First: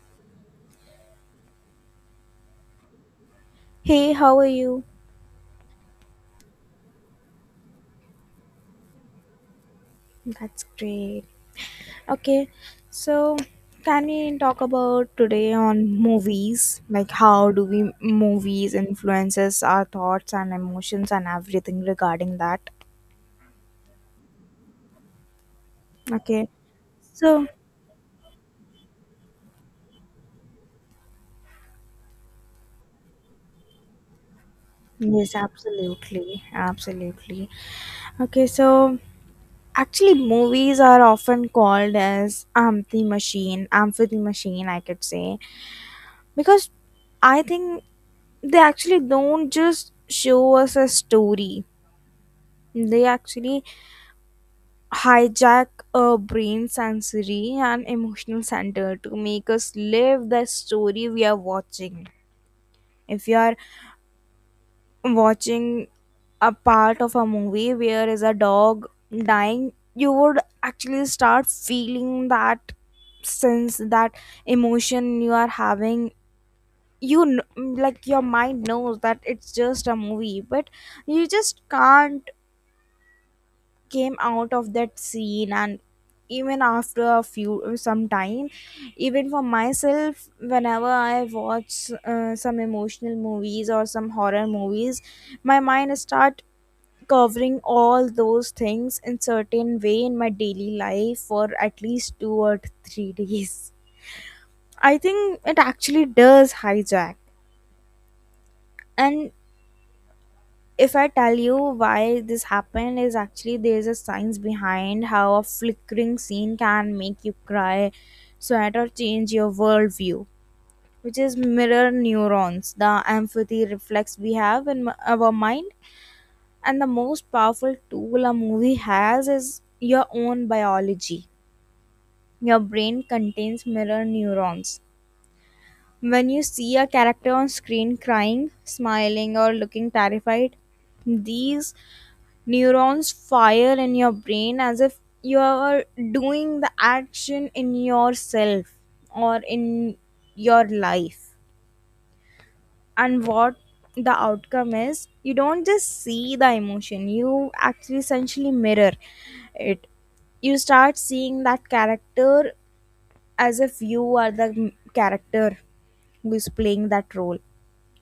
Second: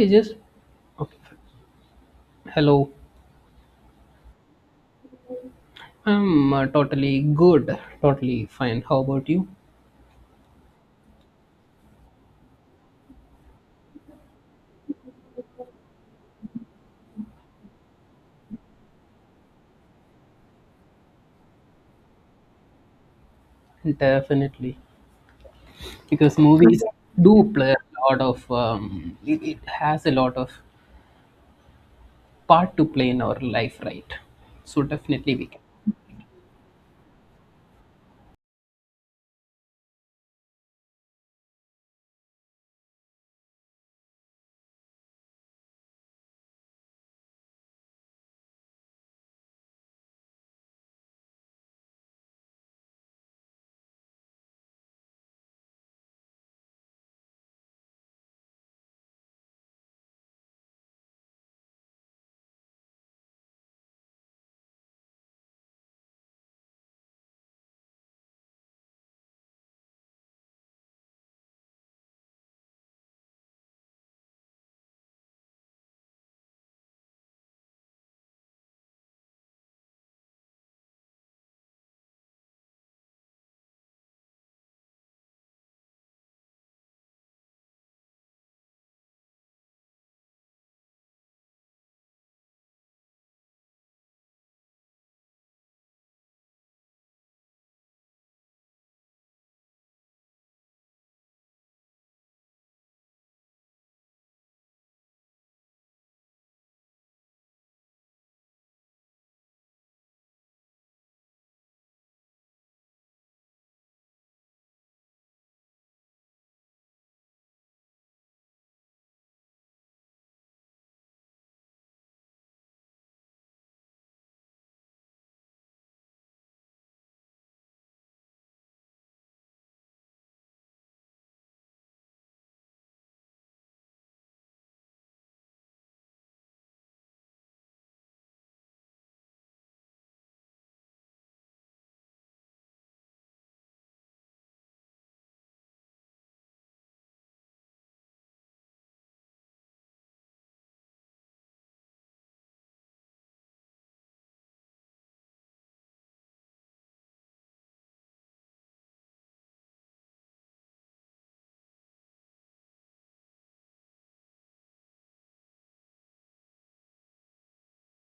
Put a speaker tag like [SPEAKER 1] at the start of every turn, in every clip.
[SPEAKER 1] He just okay, fine. Hello.
[SPEAKER 2] Hey, how are you?
[SPEAKER 1] I'm totally good, totally fine. How about you?
[SPEAKER 2] That's great. Okay, so can we talk about today on movies? Like, how do we movies influences our thoughts and emotions and everything regarding that?
[SPEAKER 1] Definitely, because
[SPEAKER 2] Okay,
[SPEAKER 1] movies
[SPEAKER 2] so
[SPEAKER 1] do play a lot of. It has a lot of part to play in our life, right? So
[SPEAKER 2] yes,
[SPEAKER 1] definitely we can.
[SPEAKER 2] absolutely, absolutely. Okay, so actually, movies are often called as empathy machine, I could say, because I think they actually don't just show us a story. They actually hijack our brain sensory and emotional center to make us live the story we are watching. If you are watching a part of a movie where is a dog dying, you would actually start feeling that sense, that emotion you are having. Like your mind knows that it's just a movie, but you just can't came out of that scene, and even after a few some time, even for myself, whenever I watch some emotional movies or some horror movies, my mind start covering all those things in certain way in my daily life for at least 2 or 3 days. I think it actually does hijack. And if I tell you why this happened, is actually there's a science behind how a flickering scene can make you cry, sweat, or change your worldview, which is mirror neurons, the empathy reflex we have in our mind. And the most powerful tool a movie has is your own biology. Your brain contains mirror neurons. When you see a character on screen crying, smiling, or looking terrified, these neurons fire in your brain as if you are doing the action in yourself or in your life. And what the outcome is, you don't just see the emotion, you actually essentially mirror it. You start seeing that character as if you are the character who is playing that role.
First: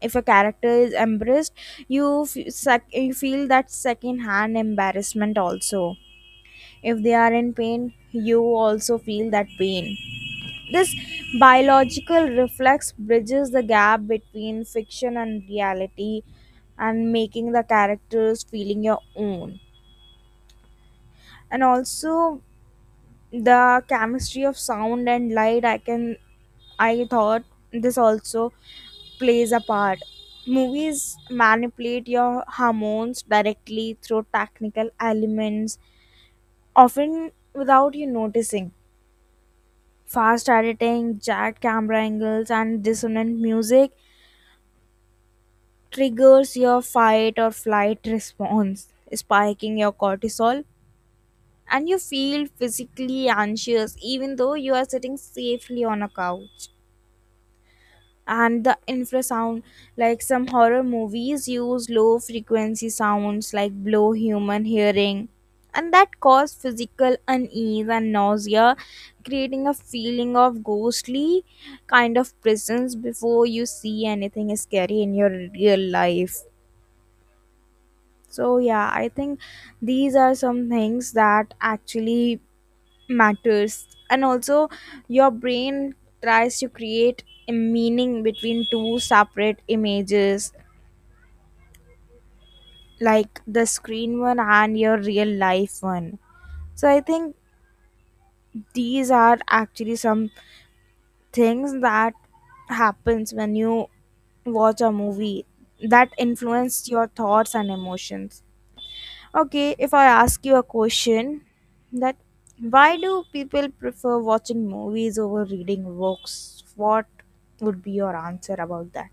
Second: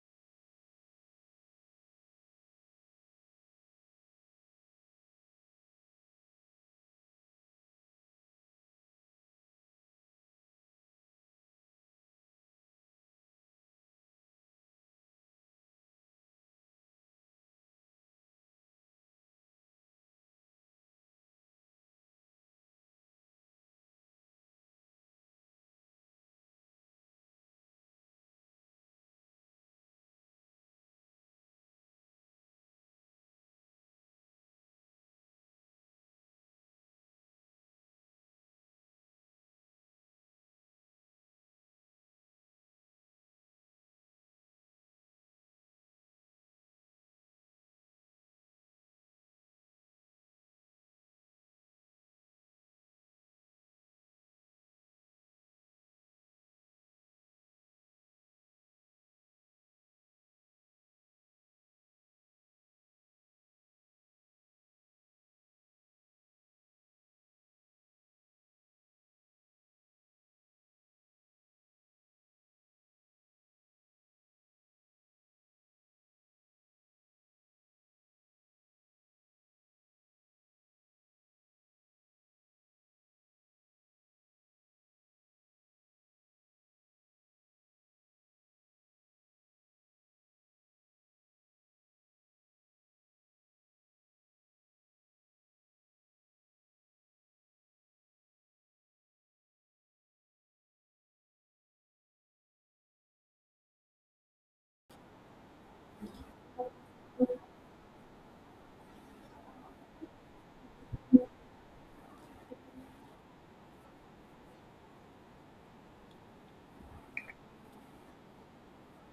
[SPEAKER 2] If a character is embarrassed, you feel that second hand embarrassment also. If they are in pain, you also feel that pain. This biological reflex bridges the gap between fiction and reality and making the characters feeling your own. And also the chemistry of sound and light, I thought this also plays a part. Movies manipulate your hormones directly through technical elements, often without you noticing. Fast editing, jagged camera angles, and dissonant music triggers your fight or flight response, spiking your cortisol, and you feel physically anxious even though you are sitting safely on a couch. And the infrasound, like some horror movies use low frequency sounds like blow human hearing, and that cause physical unease and nausea, creating a feeling of ghostly kind of presence before you see anything scary in your real life. So yeah, I think these are some things that actually matters. And also your brain tries to create a meaning between two separate images, like the screen one and your real life one. So I think these are actually some things that happens when you watch a movie that influence your thoughts and emotions. Okay, if I ask you a question, that why do people prefer watching movies over reading books? What would be your answer about that?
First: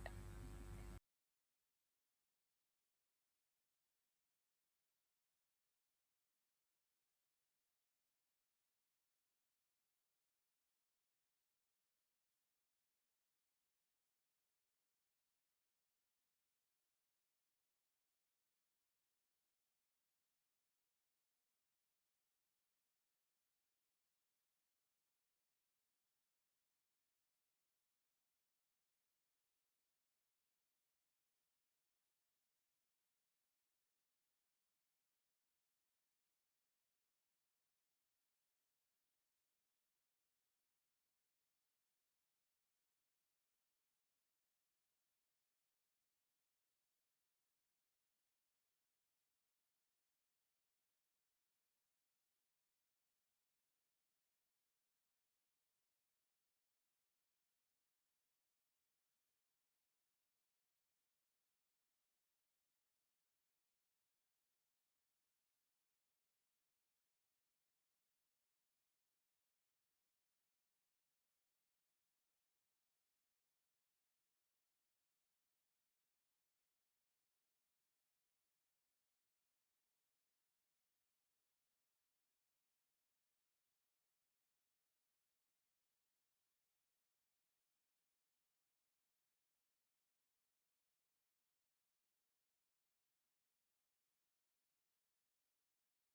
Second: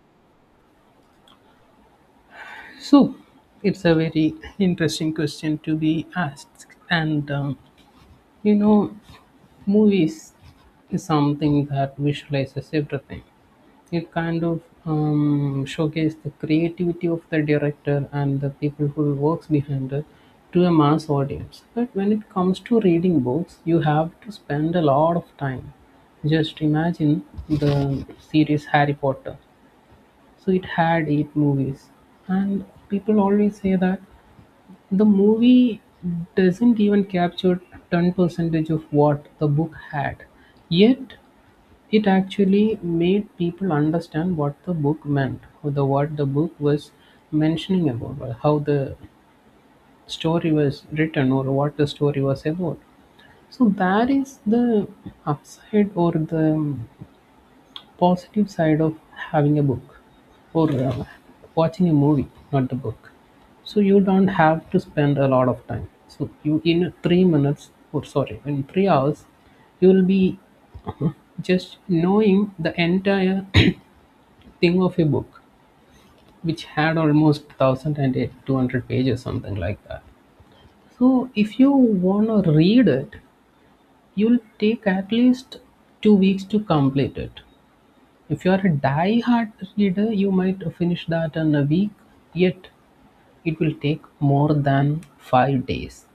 [SPEAKER 1] So it's a very interesting question to be asked, and you know, movies is something that visualizes everything. It kind of showcases the creativity of the director and the people who works behind it to a mass audience. But when it comes to reading books, you have to spend a lot of time. Just imagine the series Harry Potter. So it had eight movies, and people always say that the movie doesn't even capture 10% of what the book had, yet, it actually made people understand what the book meant, what the book was mentioning about, or how the story was written, or what the story was about. So, that is the upside or the positive side of having a book or watching a movie, not the book. So you don't have to spend a lot of time. So you, in 3 minutes, or sorry, in 3 hours, you will be, uh-huh, just knowing the entire thing of a book which had almost 1,200 pages, something like that. So if you want to read it, you'll take at least 2 weeks to complete it. If you're a die-hard reader, you might finish that in a week, yet it will take more than 5 days.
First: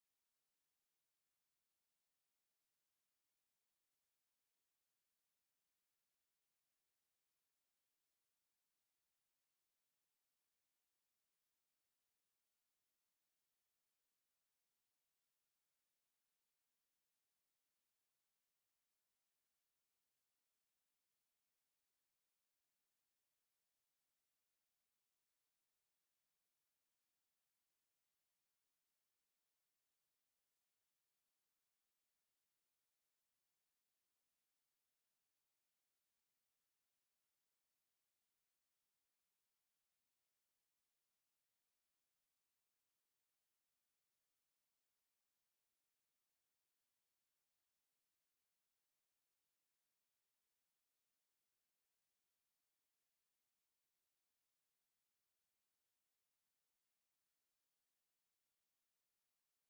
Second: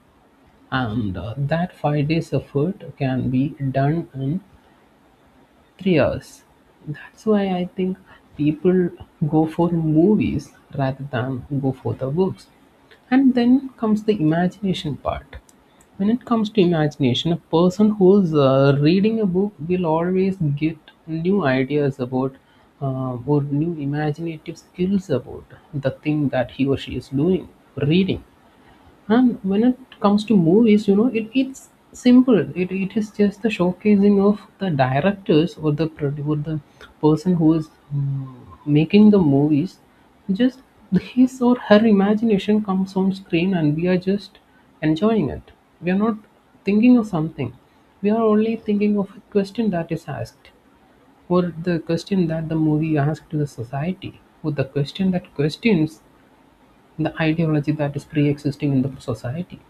[SPEAKER 1] And that 5 days effort can be done in 3 hours. That's why I think people go for movies rather than go for the books. And then comes the imagination part. When it comes to imagination, a person who's reading a book will always get new ideas about or new imaginative skills about the thing that he or she is doing, reading. And when it comes to movies, it's simple. It is just the showcasing of the directors or the or the person who is mm, making the movies. Just his or her imagination comes on screen, and we are just enjoying it. We are not thinking of something. We are only thinking of a question that is asked, or the question that the movie asks to the society, or the question that questions the ideology that is pre-existing in the society.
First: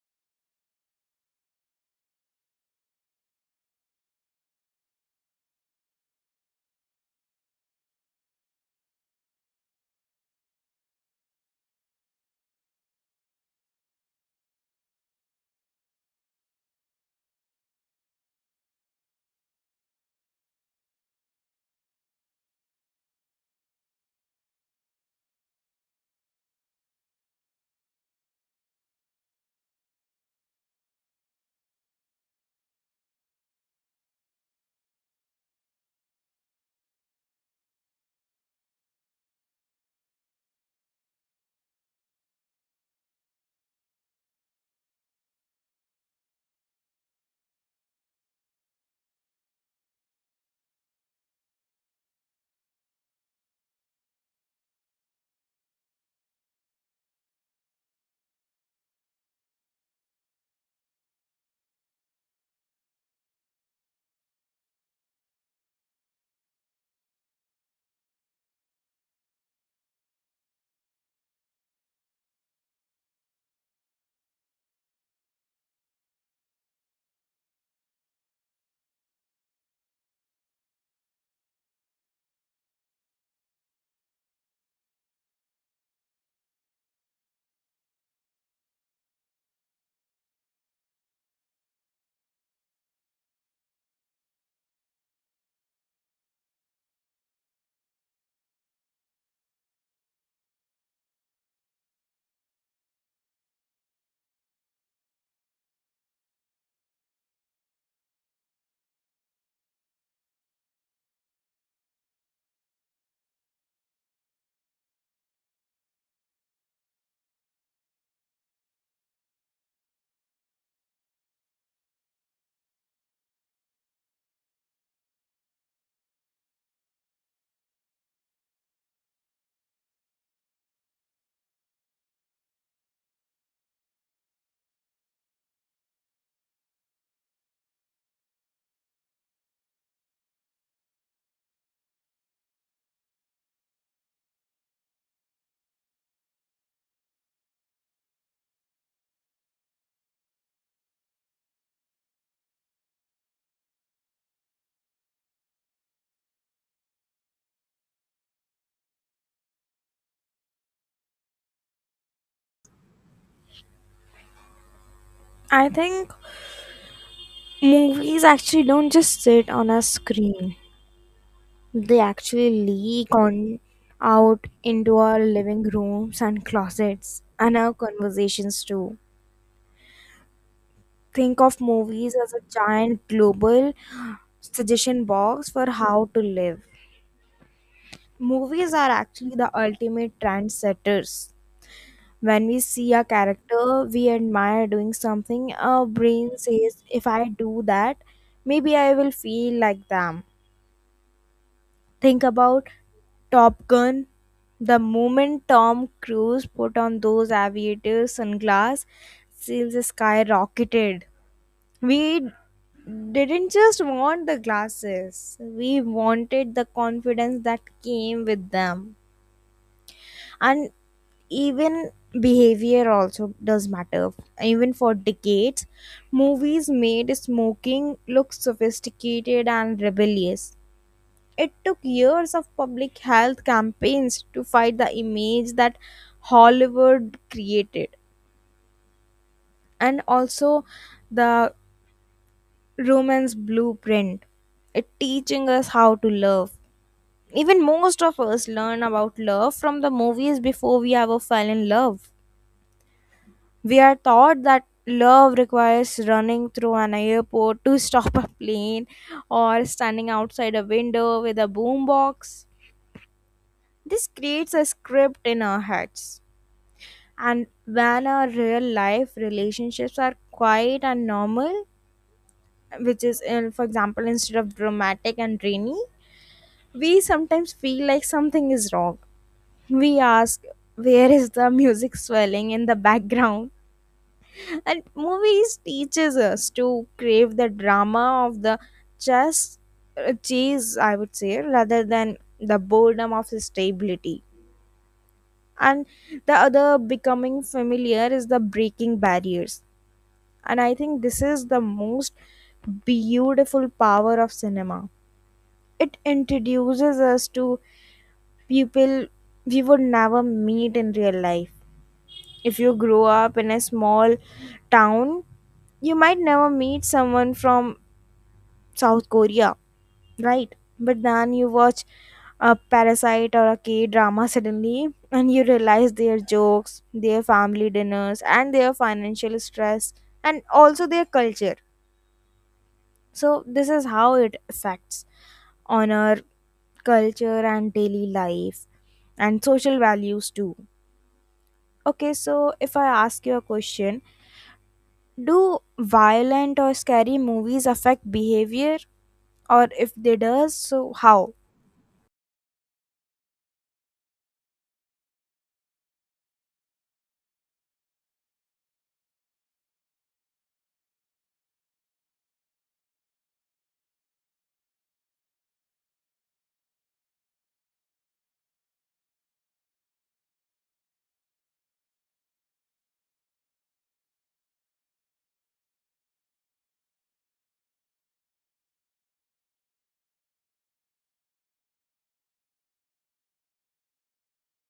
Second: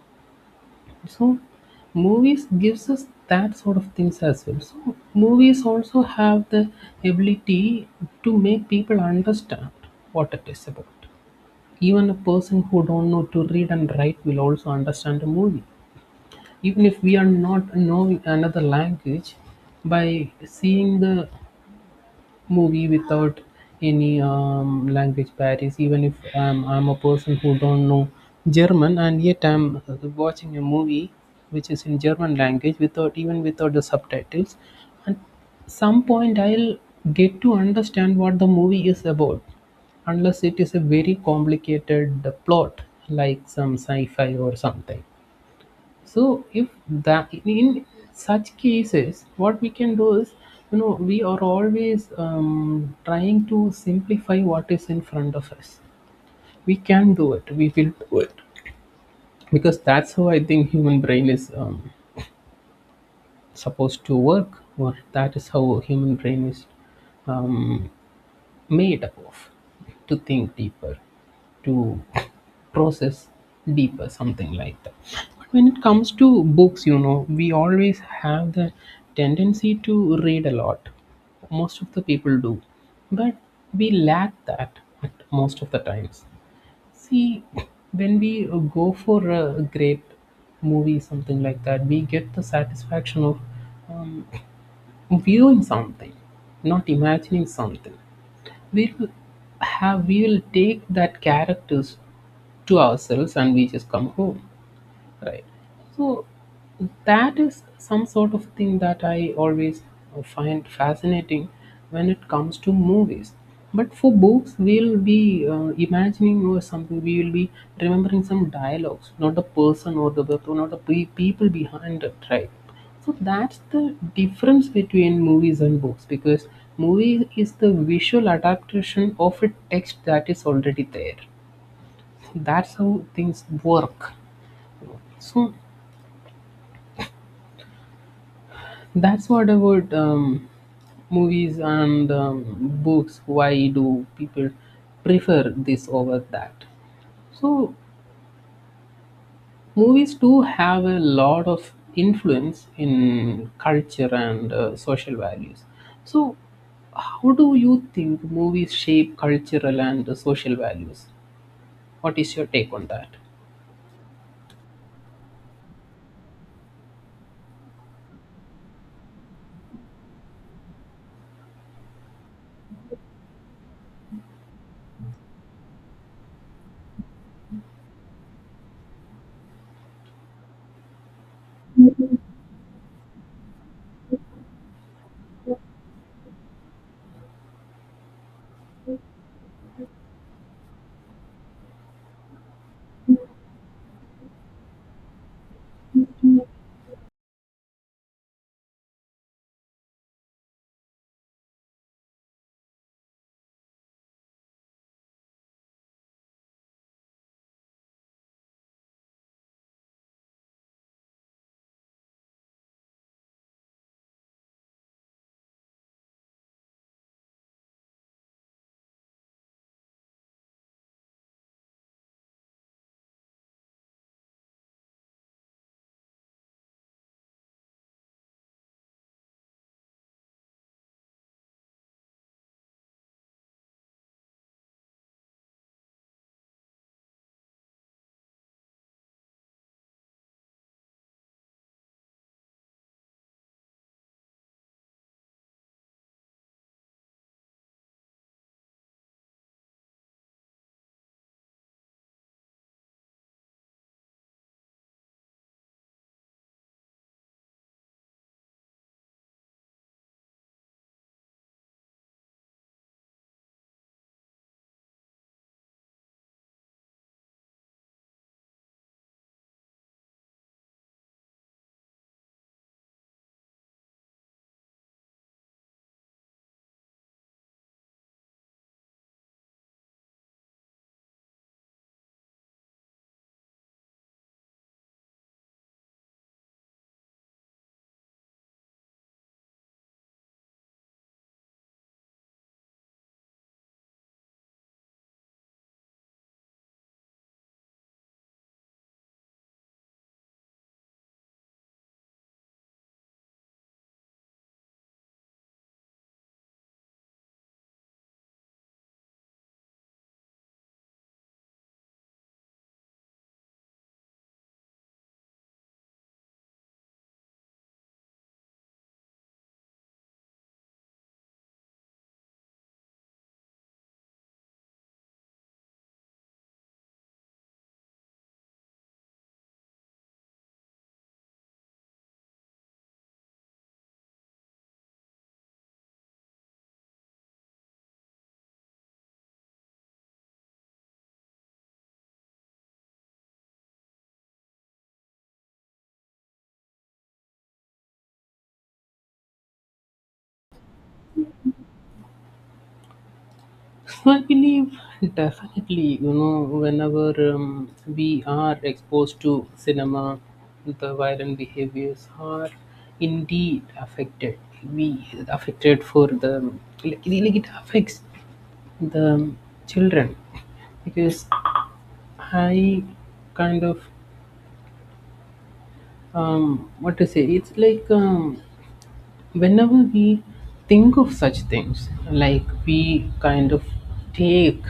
[SPEAKER 1] So movies gives us that sort of things as well. So movies also have the ability to make people understand what it is about. Even a person who don't know to read and write will also understand a movie, even if we are not knowing another language, by seeing the movie without any language barriers. Even if I'm a person who don't know German, and yet I'm watching a movie which is in German language without even without the subtitles, and some point I'll get to understand what the movie is about, unless it is a very complicated plot, like some sci-fi or something. So if that, in such cases, what we can do is, we are always trying to simplify what is in front of us. We can do it, we will do it, because that's how I think human brain is supposed to work, or that is how human brain is um, made up of, to think deeper, to process deeper, something like that. But when it comes to books, we always have the tendency to read a lot. Most of the people do, but we lack that at most of the times. See, when we go for a great movie, something like that, we get the satisfaction of um, viewing something, not imagining something. we will we will take that characters to ourselves and we just come home, right? So that is some sort of thing that I always find fascinating when it comes to movies. But for books, we'll be imagining or something. We will be remembering some dialogues, not the person or the not the people behind it, right? So that's the difference between movies and books, because movie is the visual adaptation of a text that is already there. That's how things work. So that's what about movies and books, why do people prefer this over that. So movies do have a lot of influence in culture and social values. So how do you think movies shape cultural and social values? What is your take on that?
[SPEAKER 2] I think movies actually don't just sit on a screen. They actually leak on out into our living rooms and closets and our conversations too. Think of movies as a giant global suggestion box for how to live. Movies are actually the ultimate trendsetters. When we see a character we admire doing something, our brain says, if I do that, maybe I will feel like them. Think about Top Gun. The moment Tom Cruise put on those aviator sunglasses, sales skyrocketed. We didn't just want the glasses, we wanted the confidence that came with them. And even behavior also does matter. Even for decades, movies made smoking look sophisticated and rebellious. It took years of public health campaigns to fight the image that Hollywood created. And also the romance blueprint, it teaching us how to love. Even most of us learn about love from the movies before we ever fell in love. We are taught that love requires running through an airport to stop a plane, or standing outside a window with a boombox. This creates a script in our heads. And when our real life relationships are quiet and normal, which is, in, for example, instead of dramatic and rainy, we sometimes feel like something is wrong. We ask, where is the music swelling in the background? And movies teaches us to crave the drama of the just chase, I would say, rather than the boredom of stability. And the other becoming familiar is the breaking barriers. And I think this is the most beautiful power of cinema. It introduces us to people we would never meet in real life. If you grow up in a small town, you might never meet someone from South Korea, right? But then you watch a parasite or a K drama suddenly, and you realize their jokes, their family dinners, and their financial stress, and also their culture. So, this is how it affects on our culture and daily life and social values too. Okay, so if I ask you a question, do violent or scary movies affect behavior? Or if they does, so how?
[SPEAKER 1] So, I believe definitely, whenever we are exposed to cinema, the violent behaviors are indeed affected. We affected for the like it affects the children because I kind of what to say. It's like whenever we think of such things, like we kind of take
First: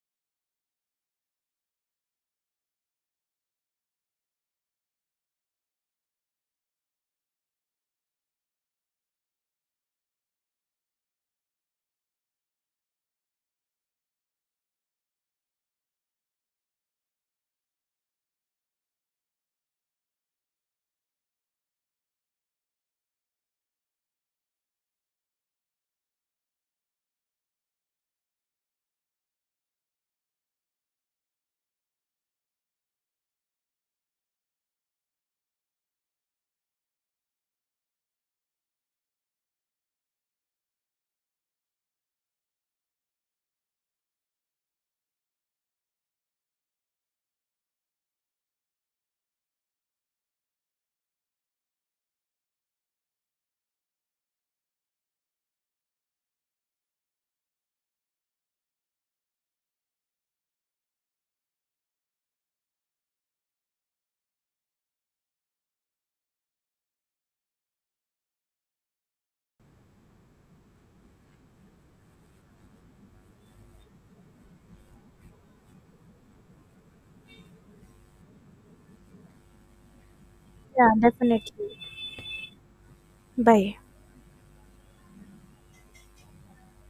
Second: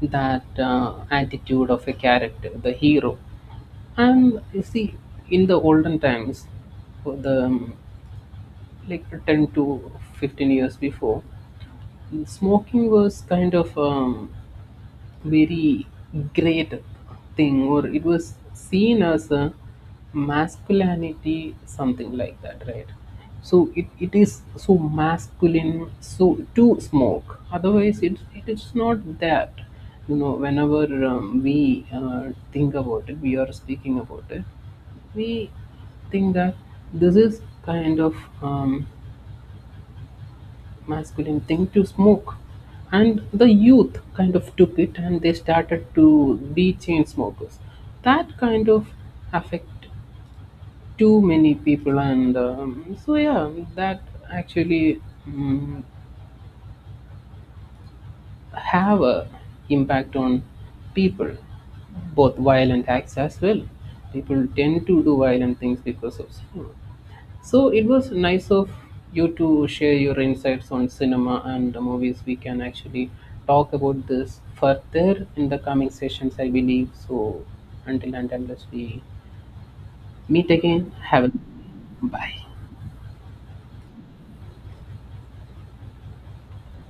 [SPEAKER 1] that attitude of a character, the hero. And you see, in the olden times, for the like 10 to 15 years before, smoking was kind of very great thing, or it was seen as a masculinity, something like that, right? So it is so masculine so to smoke, otherwise it is not that. You know, whenever we think about it, we are speaking about it, we think that this is kind of um, masculine thing to smoke, and the youth kind of took it and they started to be chain smokers. That kind of affect too many people, and so yeah, that actually um, have a impact on people, both violent acts as well. People tend to do violent things because of smoke. So it was nice of you to share your insights on cinema and the movies. We can actually talk about this further in the coming sessions, I believe. So until and unless we meet again,
[SPEAKER 2] Yeah,
[SPEAKER 1] have a
[SPEAKER 2] definitely.
[SPEAKER 1] bye.
[SPEAKER 2] Bye.